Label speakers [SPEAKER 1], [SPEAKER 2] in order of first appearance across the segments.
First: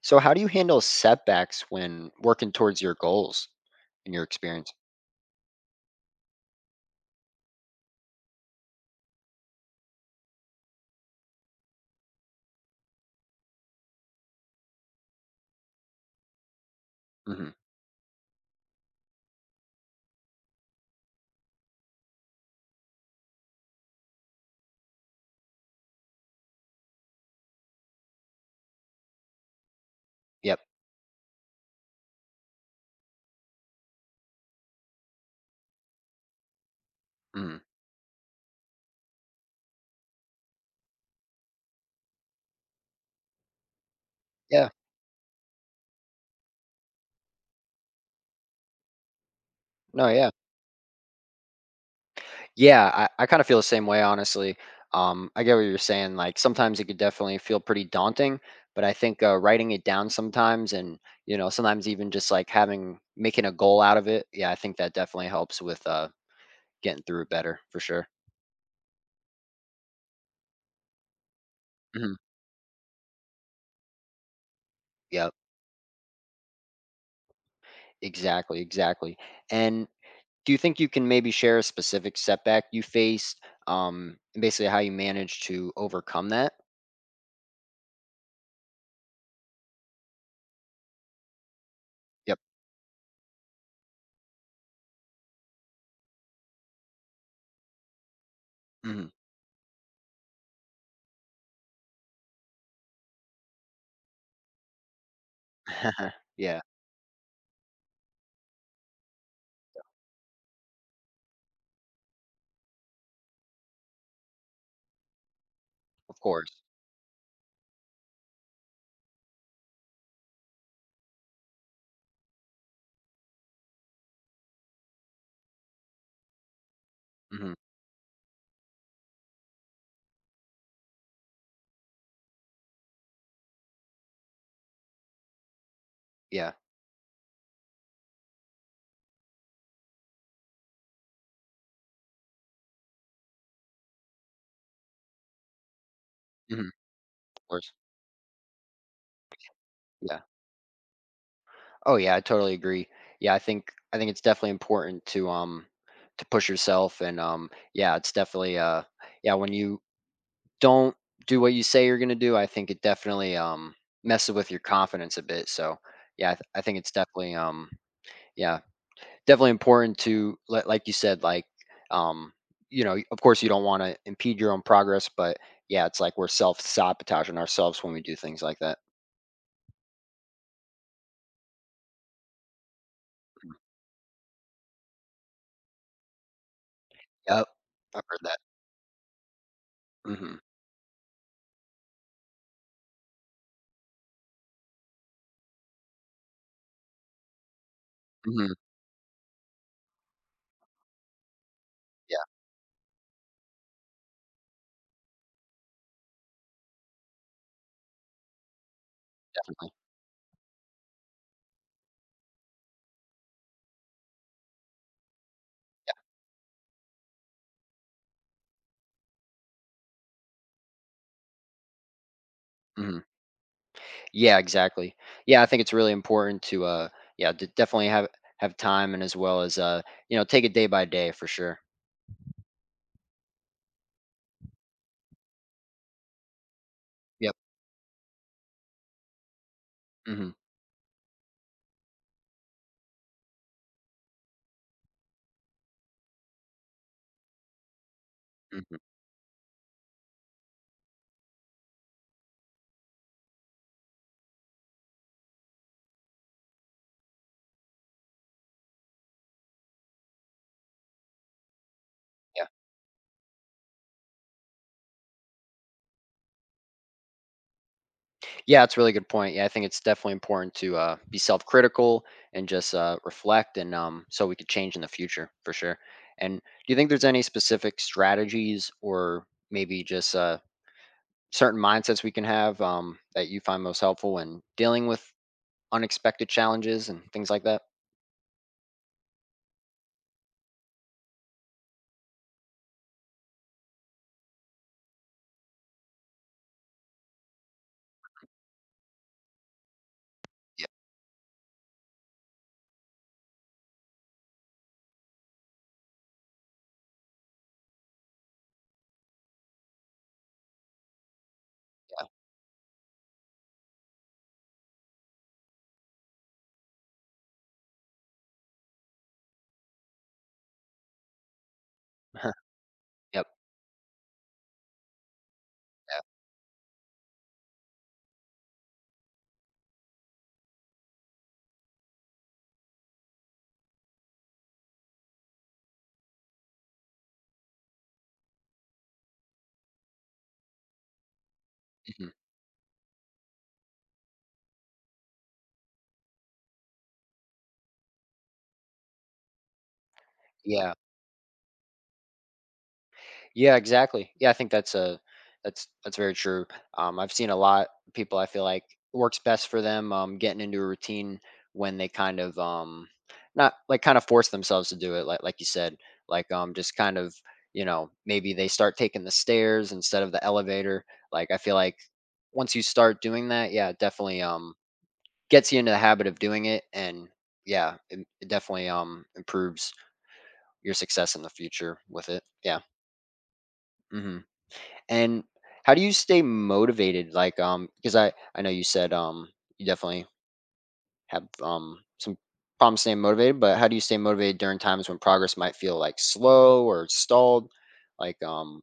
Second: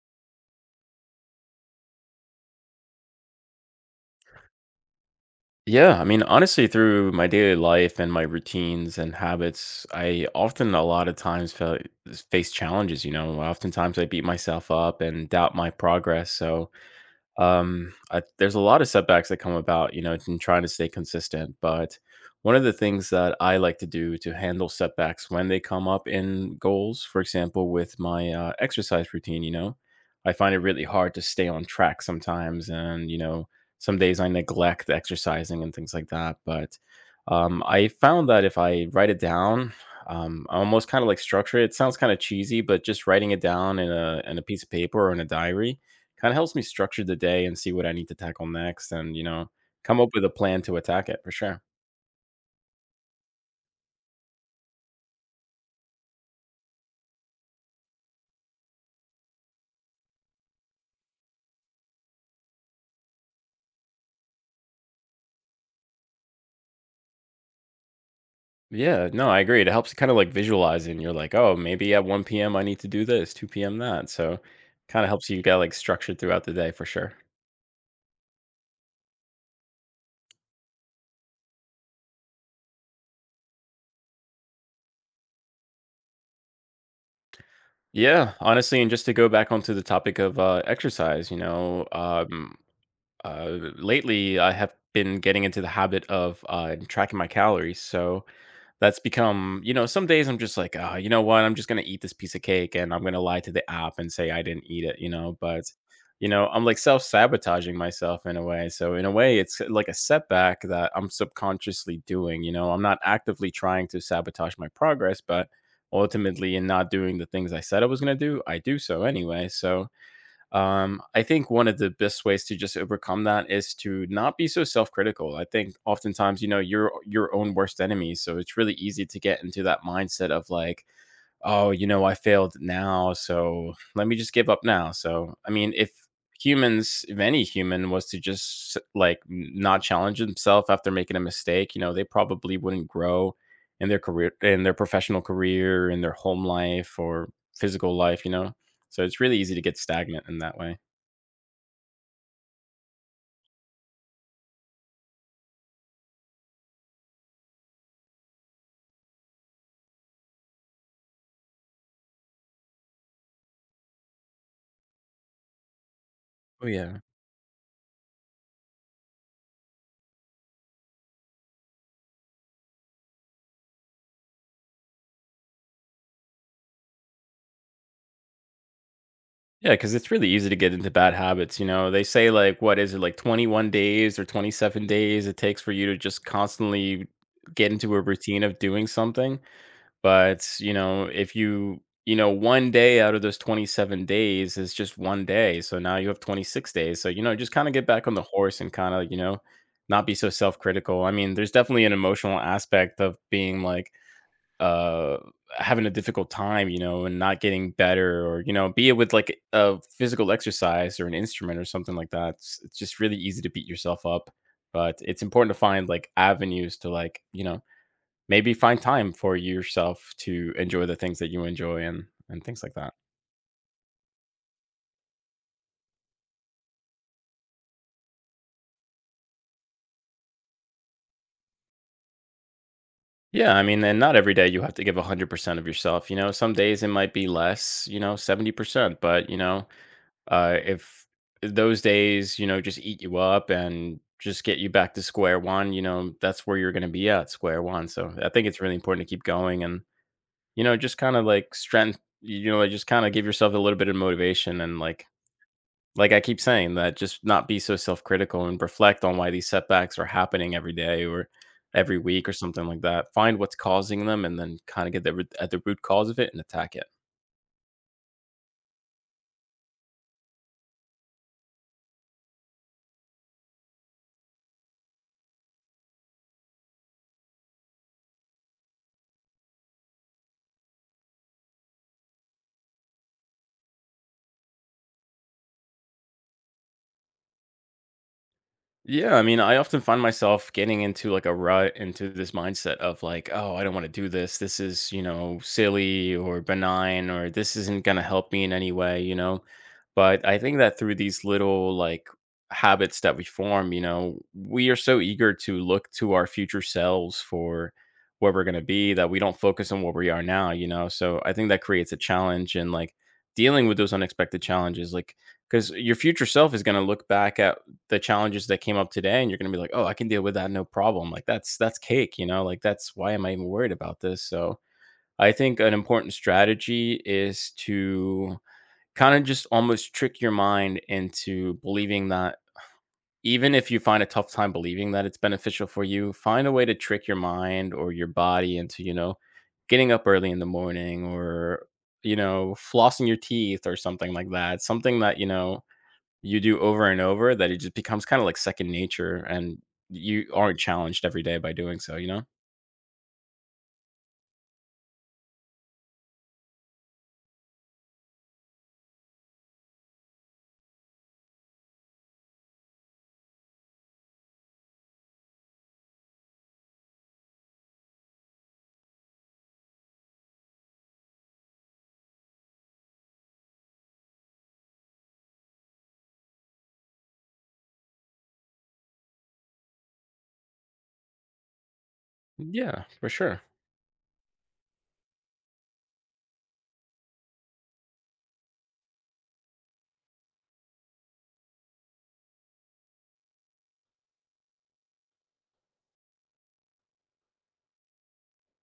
[SPEAKER 1] So, how do you handle setbacks when working towards your goals in your experience?
[SPEAKER 2] Yeah, I mean, honestly, through my daily life and my routines and habits, I often a lot of times face challenges. You know, oftentimes I beat myself up and doubt my progress. So,
[SPEAKER 1] Hmm.
[SPEAKER 2] there's a lot of setbacks that come about, you know, in trying to stay consistent. But one of the things that I like to do to handle setbacks when they come up in goals, for example, with my exercise routine, you know, I find it
[SPEAKER 1] Yep.
[SPEAKER 2] really hard to stay on track sometimes. And, you know, some days I neglect exercising and things like that. But
[SPEAKER 1] Mhm.
[SPEAKER 2] I found that if I write it down, I almost kind of like structure it. It sounds kind of cheesy, but just writing it down in a piece
[SPEAKER 1] Yeah.
[SPEAKER 2] of paper or in a diary, kind of helps me structure the day and see what I need to tackle next and, you know, come
[SPEAKER 1] No,
[SPEAKER 2] up with
[SPEAKER 1] yeah.
[SPEAKER 2] a plan to attack it for sure.
[SPEAKER 1] Yeah. I kind of feel the same way, honestly. I get what you're saying. Like sometimes it could definitely feel pretty daunting, but I think writing it down sometimes and, you know, sometimes even just like making a goal out of it. Yeah. I think that definitely helps with getting through it better for sure.
[SPEAKER 2] Yeah, no, I agree. It helps kind of like visualize and you're like, oh, maybe at
[SPEAKER 1] Hmm.
[SPEAKER 2] 1 p.m. I need to do this, 2 p.m. that. So kind of helps
[SPEAKER 1] Yep.
[SPEAKER 2] you get like structured throughout the day for sure.
[SPEAKER 1] Exactly. Exactly. And do you think you can maybe share a specific setback you faced, and basically how you managed to overcome that?
[SPEAKER 2] Yeah, honestly, and just to go back onto the topic of exercise, you know,
[SPEAKER 1] Yep.
[SPEAKER 2] uh, lately I have been getting into the habit of tracking my calories. So that's
[SPEAKER 1] Mhm.
[SPEAKER 2] become, you know, some days I'm just like, "Ah, you know what? I'm just gonna eat this piece of cake and I'm gonna lie to the app and say I didn't eat it," you know? But, you know,
[SPEAKER 1] Yeah,
[SPEAKER 2] I'm like self-sabotaging myself in a way. So in a way, it's like a setback that I'm subconsciously doing, you know? I'm not actively trying to sabotage my progress, but
[SPEAKER 1] of course.
[SPEAKER 2] ultimately in not doing the things I said I was gonna do, I do so anyway. So I think one of the best ways to just overcome that is to not be so self-critical. I think oftentimes, you know, you're your own
[SPEAKER 1] Mhm.
[SPEAKER 2] worst enemy, so it's really easy to get into that mindset of like, oh, you know, I failed now, so let me just give up now. So, I mean, if
[SPEAKER 1] Yeah.
[SPEAKER 2] humans, if any human was to just like not challenge himself after making a mistake, you know, they probably wouldn't grow in their career, in their professional career, in their home
[SPEAKER 1] Mhm.
[SPEAKER 2] life or
[SPEAKER 1] Of course.
[SPEAKER 2] physical life, you know? So it's really easy to get
[SPEAKER 1] Yeah.
[SPEAKER 2] stagnant in that way.
[SPEAKER 1] Oh, yeah, I totally agree. Yeah, I think it's definitely important to push yourself and, yeah, it's definitely, yeah, when you don't do what you say you're gonna do, I think it definitely, messes with your confidence a bit. So, yeah, I
[SPEAKER 2] Oh
[SPEAKER 1] think it's
[SPEAKER 2] yeah.
[SPEAKER 1] definitely, yeah. Definitely important to like you said, like um you know, of course you don't want to impede your own progress, but yeah, it's like we're self-sabotaging ourselves when we do things like that.
[SPEAKER 2] Yeah, because it's really easy to get into bad habits. You know, they say like, what is it, like 21 days or 27 days it takes for you to just constantly
[SPEAKER 1] Yep.
[SPEAKER 2] get into a
[SPEAKER 1] I've heard that.
[SPEAKER 2] routine of doing something.
[SPEAKER 1] Hmm.
[SPEAKER 2] But, you know, if you, you know, 1 day out of those 27 days is just 1 day. So now you have 26 days. So, you know, just kind of get back on the
[SPEAKER 1] Hmm.
[SPEAKER 2] horse and kind of, you know, not be so self critical. I mean, there's definitely an
[SPEAKER 1] Yeah,
[SPEAKER 2] emotional aspect of being like, uh having a difficult time, you know, and not getting better, or, you know, be it with like
[SPEAKER 1] definitely.
[SPEAKER 2] a physical exercise or an instrument or something like that, it's just really easy to beat yourself up, but it's important to find like avenues to, like, you know, maybe find time for yourself to enjoy the things that you enjoy and things like that.
[SPEAKER 1] Hmm. Yeah, exactly. Yeah, I think it's really important to yeah, to definitely have time, and as well as you know, take it day by day for sure.
[SPEAKER 2] Yeah, I mean, and not every day you have to give 100% of yourself, you know. Some days it might be
[SPEAKER 1] Yep.
[SPEAKER 2] less, you know, 70%, but you know,
[SPEAKER 1] Hmm.
[SPEAKER 2] If those days, you know, just eat you up and just get you back to square one, you know, that's where you're going to be, at square one. So I think it's really
[SPEAKER 1] Hmm.
[SPEAKER 2] important to keep going and, you know, just kind of like strength, you know, like just kind of give yourself a little bit of motivation and, like I keep saying, that just not be so self critical and reflect on why these setbacks are happening every day or every week or
[SPEAKER 1] Yeah.
[SPEAKER 2] something like that. Find what's causing them and then kind of get the, at the root cause of it and attack it.
[SPEAKER 1] Yeah, it's a really good point. Yeah, I think it's definitely important to be self-critical and just reflect, and so we could change in the future for sure. And do you think there's any specific strategies, or maybe just certain mindsets we can have that you find most helpful when dealing with unexpected challenges and things like that?
[SPEAKER 2] Yeah, I mean, I often find myself getting into like a rut, into this mindset of like, oh, I don't want to do this. This is, you know, silly or benign, or this isn't going to help me in any way, you know? But I think
[SPEAKER 1] Yeah.
[SPEAKER 2] that through these little like habits that we form, you know, we are so eager to look to our future selves for where we're going to be that we don't focus on where we are now, you know. So I think that creates a challenge and like dealing with those unexpected challenges, like because your future self is going to look back at the challenges that came up today and you're going to be like, oh, I can deal with that no problem. Like that's cake, you know, like that's, why am
[SPEAKER 1] Yep.
[SPEAKER 2] I even worried about this? So I think an
[SPEAKER 1] Yeah.
[SPEAKER 2] important strategy is to kinda just almost trick your mind into believing that, even if you find a tough time believing that it's beneficial for you, find a way to trick your mind or your body into, you know, getting up early in the morning or,
[SPEAKER 1] Mhm.
[SPEAKER 2] you know, flossing your teeth or something like that. Something that, you know, you do over and over that it just becomes kinda like second nature and you aren't
[SPEAKER 1] Yeah.
[SPEAKER 2] challenged every day by doing so, you know?
[SPEAKER 1] Yeah, exactly. Yeah, I think that's a that's very true. I've seen a lot of people. I feel like works best for them getting into a routine when they kind of not like kind of force themselves to do it. Like you said, like just kind of, you know, maybe they start taking the stairs instead of the elevator. Like I feel like once you start doing that, yeah, it definitely gets you into the habit of doing it, and yeah, it definitely improves your success in the future with it. Yeah.
[SPEAKER 2] Yeah, for sure.
[SPEAKER 1] Hmm. And how do you stay motivated? Like, because I know you said you definitely have some problems staying motivated, but how do you stay motivated during times when progress might feel like slow or stalled? Like,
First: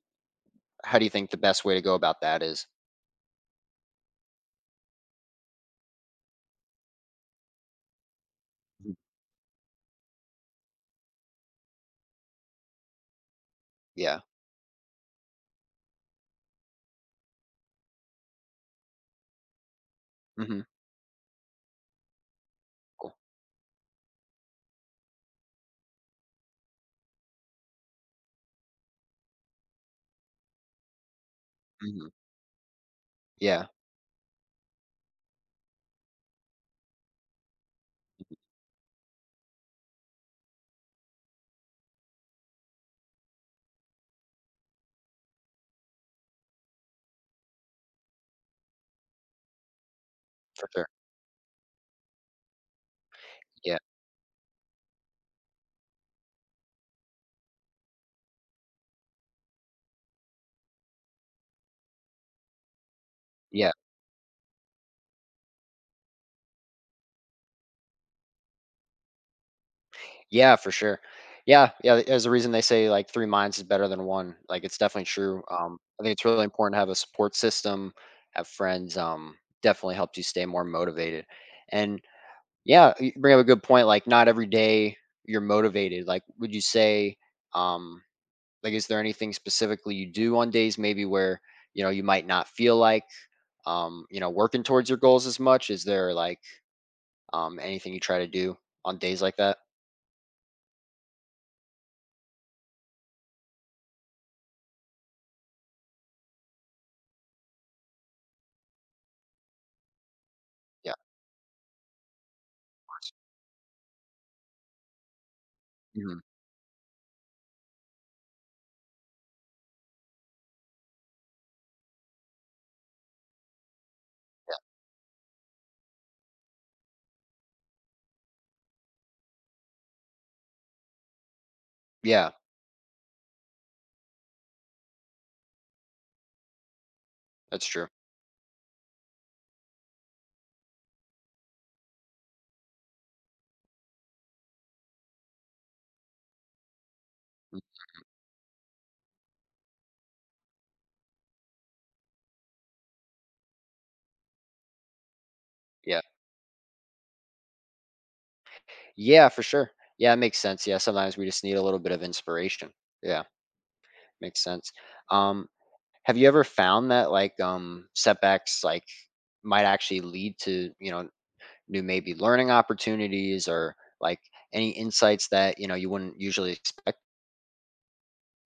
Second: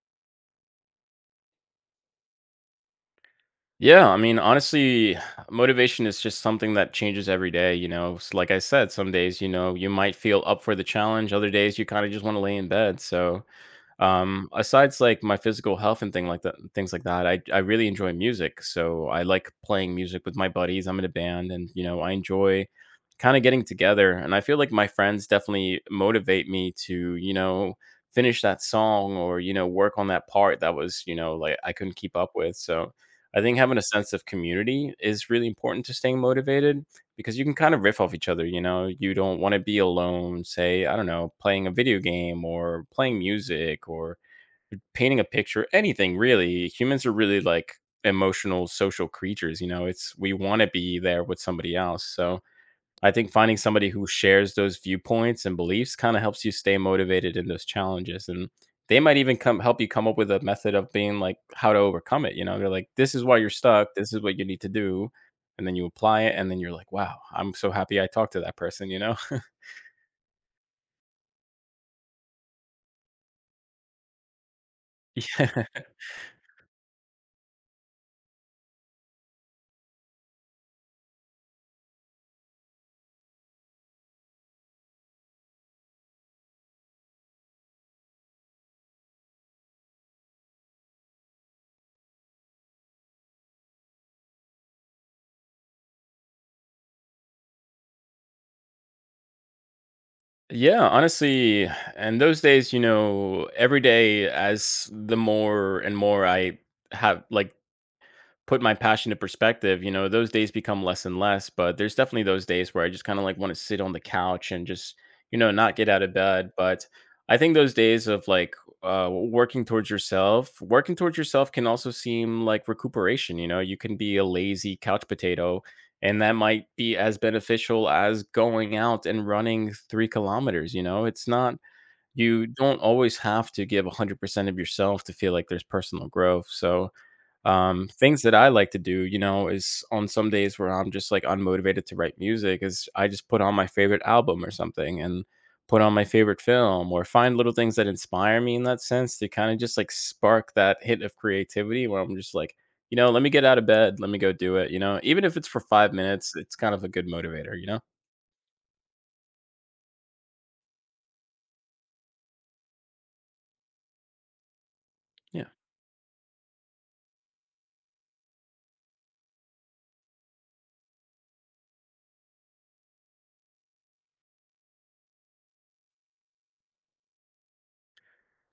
[SPEAKER 1] how do you think the best way to go about that is?
[SPEAKER 2] Yeah, I mean, honestly, motivation is just something that changes every day. You know, like I said,
[SPEAKER 1] Mhm.
[SPEAKER 2] some days, you know, you might feel up for the challenge. Other days, you kind of just want to lay in bed. So,
[SPEAKER 1] Yeah.
[SPEAKER 2] asides like my physical health and things like that, I really enjoy music. So I like playing music with my
[SPEAKER 1] Mm-hmm.
[SPEAKER 2] buddies. I'm in a band, and you know I enjoy
[SPEAKER 1] Cool.
[SPEAKER 2] kind of getting together. And I feel like my friends definitely motivate me to, you know, finish that song or, you know, work on that part that was, you know, like I couldn't
[SPEAKER 1] Mm-hmm.
[SPEAKER 2] keep up with. So I think
[SPEAKER 1] Yeah,
[SPEAKER 2] having a sense of community is really important to staying motivated because you can kind of riff off each other, you know? You don't wanna be alone, say, I don't know, playing a video game or playing music or painting a picture, anything really. Humans are really like emotional social creatures, you know? It's, we wanna
[SPEAKER 1] for sure.
[SPEAKER 2] be there with somebody else. So I think finding
[SPEAKER 1] Yeah.
[SPEAKER 2] somebody who shares those viewpoints and beliefs kinda helps you stay motivated in those challenges, and they might even come help you come up with a method of being like how to overcome it, you know? They're like, "This is why you're
[SPEAKER 1] Yeah.
[SPEAKER 2] stuck. This is what you need to do," and then you apply it, and then you're like, "Wow, I'm so happy I talked to that person," you know?
[SPEAKER 1] Yeah, for sure. Yeah, yeah, there's a reason they say, like, 3 minds is better than 1, like, it's definitely true,
[SPEAKER 2] Yeah.
[SPEAKER 1] I think it's really important to have a support system, have friends, definitely helps you stay more motivated, and yeah, you bring up a good point, like, not every day you're motivated, like, would you say, um like, is there anything specifically you do on days maybe where, you know, you might not feel like, you know, working towards your goals as much? Is there, like, anything you try to do on days like that?
[SPEAKER 2] Yeah, honestly, and those days, you know, every day as the more and more I have like put my passion to perspective, you know, those days become
[SPEAKER 1] Yeah,
[SPEAKER 2] less and less, but there's definitely those days where I just kind of like want to sit on the couch and just, you know, not get out of
[SPEAKER 1] mhm,
[SPEAKER 2] bed. But I think those days of like working towards yourself can also seem like recuperation. You know, you can be a lazy couch potato, and that might be as beneficial as going out and running 3 kilometers. You know, it's not,
[SPEAKER 1] yeah, yeah.
[SPEAKER 2] you don't always have to give 100% of yourself to feel like there's personal growth. So,
[SPEAKER 1] That's true.
[SPEAKER 2] things that I like to do, you know, is on some days where I'm just like unmotivated to write music, is I just put on my favorite album or something and put on my favorite film or find little
[SPEAKER 1] Mm,
[SPEAKER 2] things that inspire me in that sense to kind of just like spark that hit of creativity where I'm just like, you know, let me get out of bed, let me go do it, you know, even if it's for five
[SPEAKER 1] yeah.
[SPEAKER 2] minutes, it's kind of a good motivator, you know?
[SPEAKER 1] Yeah, for sure. Yeah, it makes sense. Yeah, sometimes we just need a little bit of inspiration. Yeah, makes sense.
[SPEAKER 2] Yeah.
[SPEAKER 1] Um, have you ever found that, like, setbacks like might actually lead to, you know, new maybe learning opportunities, or like any insights that, you know, you wouldn't usually expect?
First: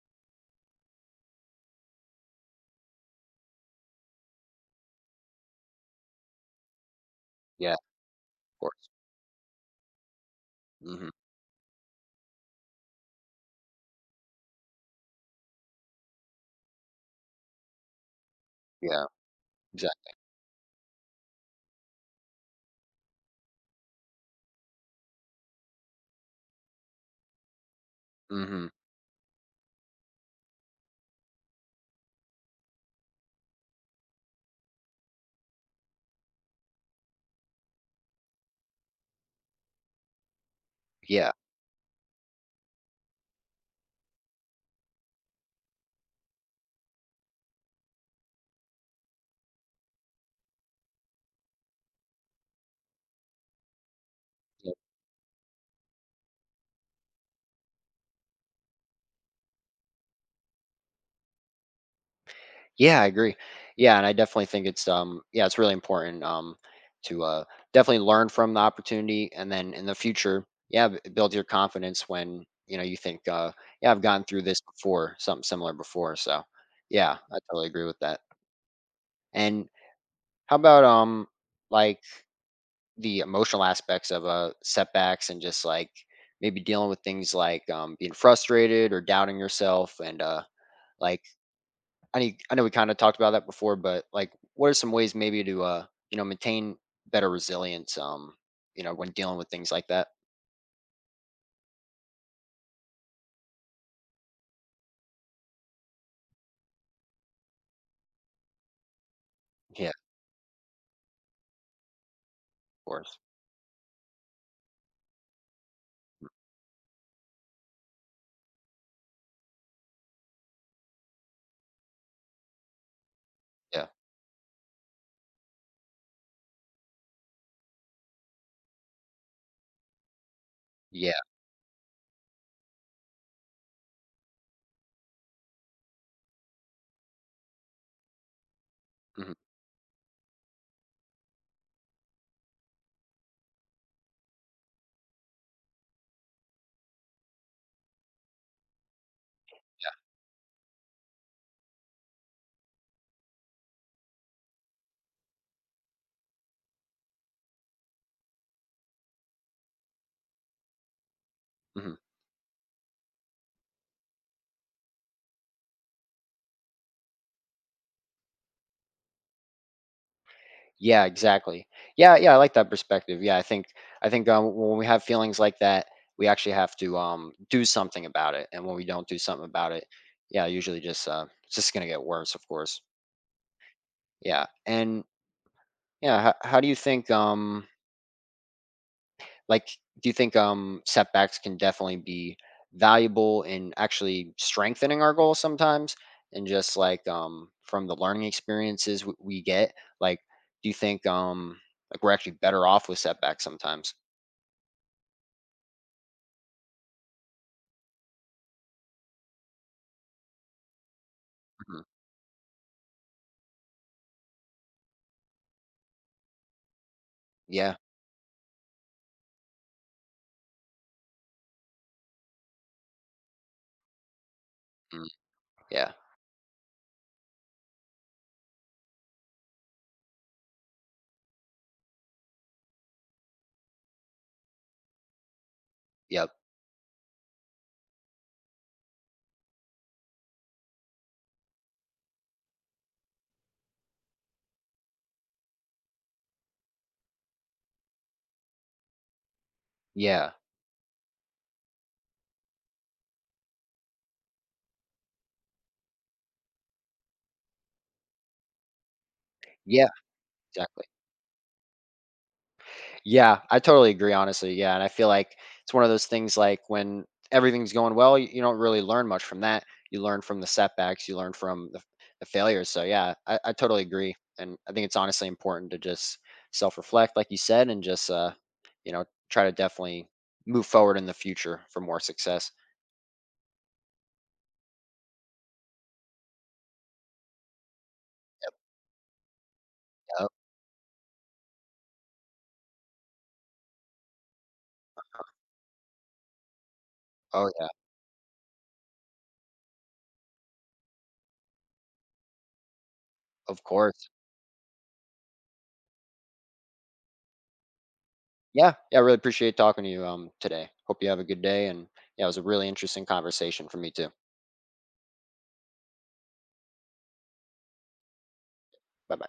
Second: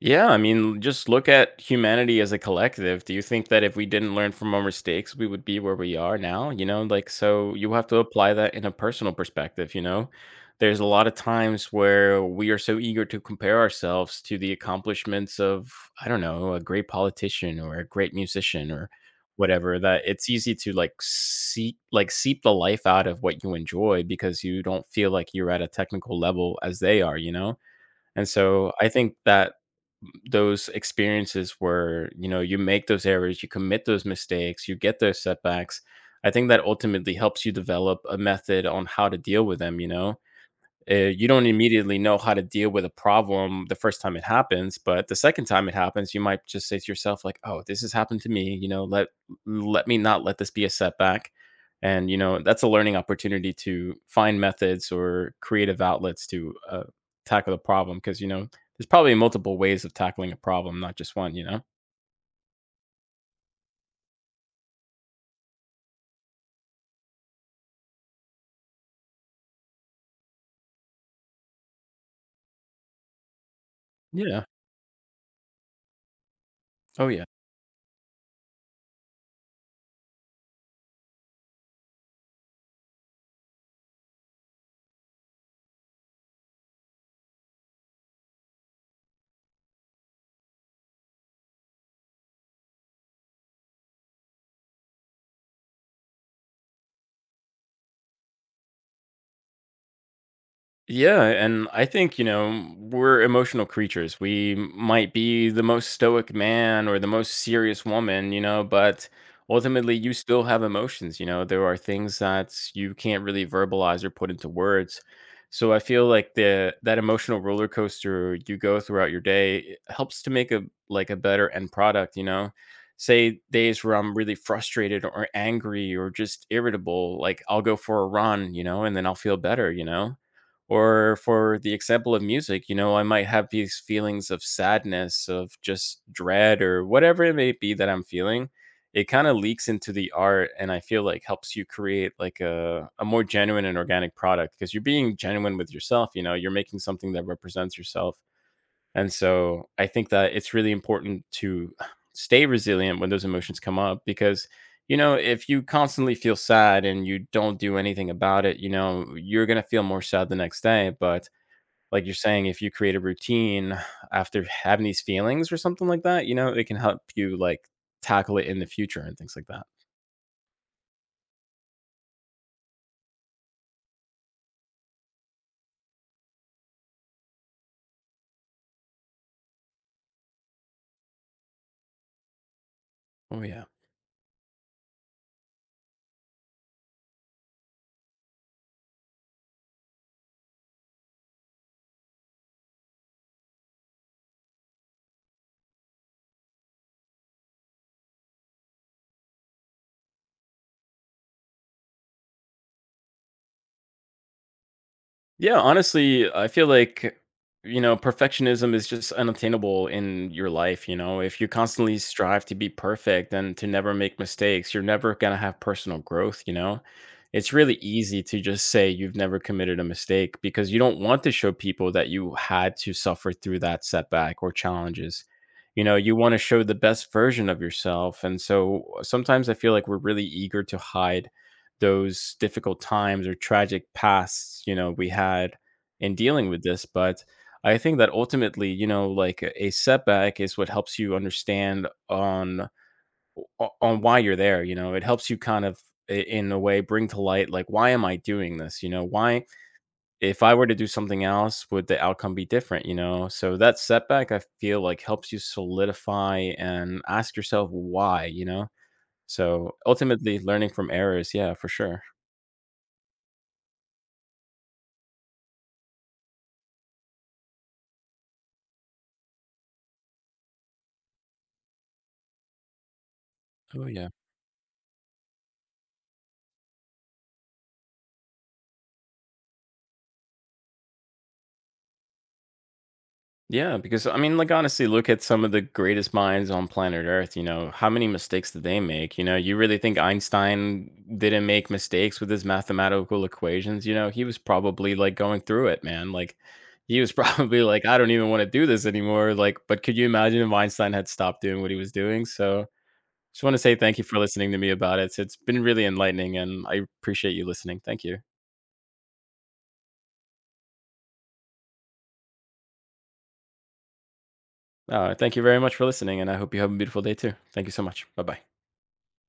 [SPEAKER 2] Yeah, I mean, just look at humanity as a collective. Do you think that if we didn't learn from our mistakes, we would be where we are now? You know, like, so you
[SPEAKER 1] Yeah, of
[SPEAKER 2] have to apply that in a
[SPEAKER 1] course.
[SPEAKER 2] personal perspective. You know, there's a lot
[SPEAKER 1] Mhm.
[SPEAKER 2] of times where we are so eager to compare ourselves to the accomplishments of, I don't know, a great politician or a great musician or
[SPEAKER 1] Yeah,
[SPEAKER 2] whatever, that
[SPEAKER 1] exactly.
[SPEAKER 2] it's easy to like seep the life out of what you enjoy because you don't feel like you're at a technical level as they are, you know? And
[SPEAKER 1] Mhm.
[SPEAKER 2] so I think that those experiences where, you know, you make those errors, you commit those mistakes, you get those setbacks, I think that ultimately helps you develop a method on how to deal with them, you know? You
[SPEAKER 1] Yeah.
[SPEAKER 2] don't immediately know how to deal with a problem the first time it happens, but the second time it happens, you might just say to yourself, like, "Oh, this has happened to me. You know, let me not let this be a setback." And you know, that's a learning opportunity to find methods or creative outlets to tackle the problem because you know, there's probably multiple ways of tackling a problem, not just one. You know?
[SPEAKER 1] Yeah, I agree. Yeah, and I definitely think it's yeah, it's really important to definitely learn from the opportunity, and then in the future, yeah, build your confidence when, you know, you think yeah, I've gone through
[SPEAKER 2] Yeah.
[SPEAKER 1] this before, something similar before, so
[SPEAKER 2] Oh
[SPEAKER 1] yeah,
[SPEAKER 2] yeah.
[SPEAKER 1] I totally agree with that. And how about like the emotional aspects of setbacks, and just like maybe dealing with things like being frustrated or doubting yourself, and like I know we kind of talked about that before, but like, what are some ways maybe to you know, maintain better resilience, you know, when dealing with things like that?
[SPEAKER 2] Yeah, and I think, you know, we're emotional creatures. We might be the most stoic man or the most serious woman, you know, but
[SPEAKER 1] Yeah, of
[SPEAKER 2] ultimately you still have emotions, you know. There are things that you
[SPEAKER 1] course.
[SPEAKER 2] can't really verbalize or put into words. So I feel like the that emotional roller coaster you go throughout your day it helps to make a like a better end product, you know. Say days
[SPEAKER 1] Yeah,
[SPEAKER 2] where I'm really frustrated or angry or just irritable, like I'll go for a run, you know, and then I'll feel better, you know,
[SPEAKER 1] yeah.
[SPEAKER 2] or for the example of music, you know, I might have these feelings of sadness, of just dread, or whatever it may be that I'm feeling. It kind
[SPEAKER 1] Hmm.
[SPEAKER 2] of leaks into the art, and I feel like helps you create like a more genuine and organic product because you're being genuine with yourself. You know, you're making something that represents yourself, and so I think that it's really important to stay resilient when those emotions come up because, you know, if you constantly feel sad and you don't do anything about it, you know, you're going to feel more sad the next day. But
[SPEAKER 1] Hmm.
[SPEAKER 2] like you're saying, if you create a routine after having these feelings or something like that, you know, it can help you like tackle it in the future and things like that.
[SPEAKER 1] Yeah, exactly. Yeah, yeah, I like that perspective. Yeah, I think when we have feelings like that, we actually have to do something about it, and when we don't do something about it, yeah, usually just it's just gonna get worse, of course.
[SPEAKER 2] Oh, yeah.
[SPEAKER 1] Yeah, and yeah, how do you think like, do you think setbacks can definitely be valuable in actually strengthening our goals sometimes? And just like from the learning experiences we get, like, do you think like we're actually better off with setbacks sometimes?
[SPEAKER 2] Yeah, honestly, I feel like, you know, perfectionism is just unattainable in your life. You know, if you
[SPEAKER 1] Mhm.
[SPEAKER 2] constantly strive to be perfect and to never make mistakes, you're never going to have personal growth. You know, it's really
[SPEAKER 1] Yeah.
[SPEAKER 2] easy to just say you've never committed a mistake because you don't want to show people that you had to suffer through that setback or
[SPEAKER 1] Mm,
[SPEAKER 2] challenges. You
[SPEAKER 1] yeah.
[SPEAKER 2] know, you want to show the best version of yourself. And so sometimes I feel like we're really eager to hide those difficult times or tragic pasts, you know, we had in
[SPEAKER 1] Yep.
[SPEAKER 2] dealing with this. But I think that ultimately, you know, like a setback is what helps you understand on on why you're there. You know, it helps you kind of in a way bring to light, like, why am I doing this? You know, why
[SPEAKER 1] Yeah.
[SPEAKER 2] if I were to do something else would the outcome be different? You know, so that setback I feel like helps you solidify and ask yourself why, you know. So
[SPEAKER 1] Yeah.
[SPEAKER 2] ultimately, learning
[SPEAKER 1] Exactly.
[SPEAKER 2] from errors, yeah, for sure.
[SPEAKER 1] Yeah, I totally agree, honestly. Yeah. And I feel like it's one of those things, like when everything's going well, you don't really learn much from that. You learn from the setbacks, you learn from the failures. So, yeah, I totally
[SPEAKER 2] Oh yeah.
[SPEAKER 1] agree. And I think it's honestly important to just self reflect, like you said, and just, you know, try to definitely move forward in the future for more success.
[SPEAKER 2] Yeah, because I mean, like honestly, look at some of the greatest minds on planet Earth. You know, how many mistakes did they make? You know, you really think
[SPEAKER 1] Yep.
[SPEAKER 2] Einstein didn't make mistakes with his mathematical equations? You know, he was probably like going through it, man. Like, he was
[SPEAKER 1] Oh,
[SPEAKER 2] probably
[SPEAKER 1] yeah,
[SPEAKER 2] like, I don't even want to do this anymore. Like, but could you imagine if Einstein had stopped doing what he was doing? So, just want to
[SPEAKER 1] of
[SPEAKER 2] say thank you
[SPEAKER 1] course.
[SPEAKER 2] for listening to me about it. It's been really enlightening, and I appreciate you listening. Thank you.
[SPEAKER 1] Yeah. Yeah. I really appreciate talking to you today. Hope you have a good day. And yeah, it was a really interesting conversation for me, too.
[SPEAKER 2] Thank you very much for listening, and I hope you have a beautiful day too. Thank you so much. Bye bye.
[SPEAKER 1] Bye bye.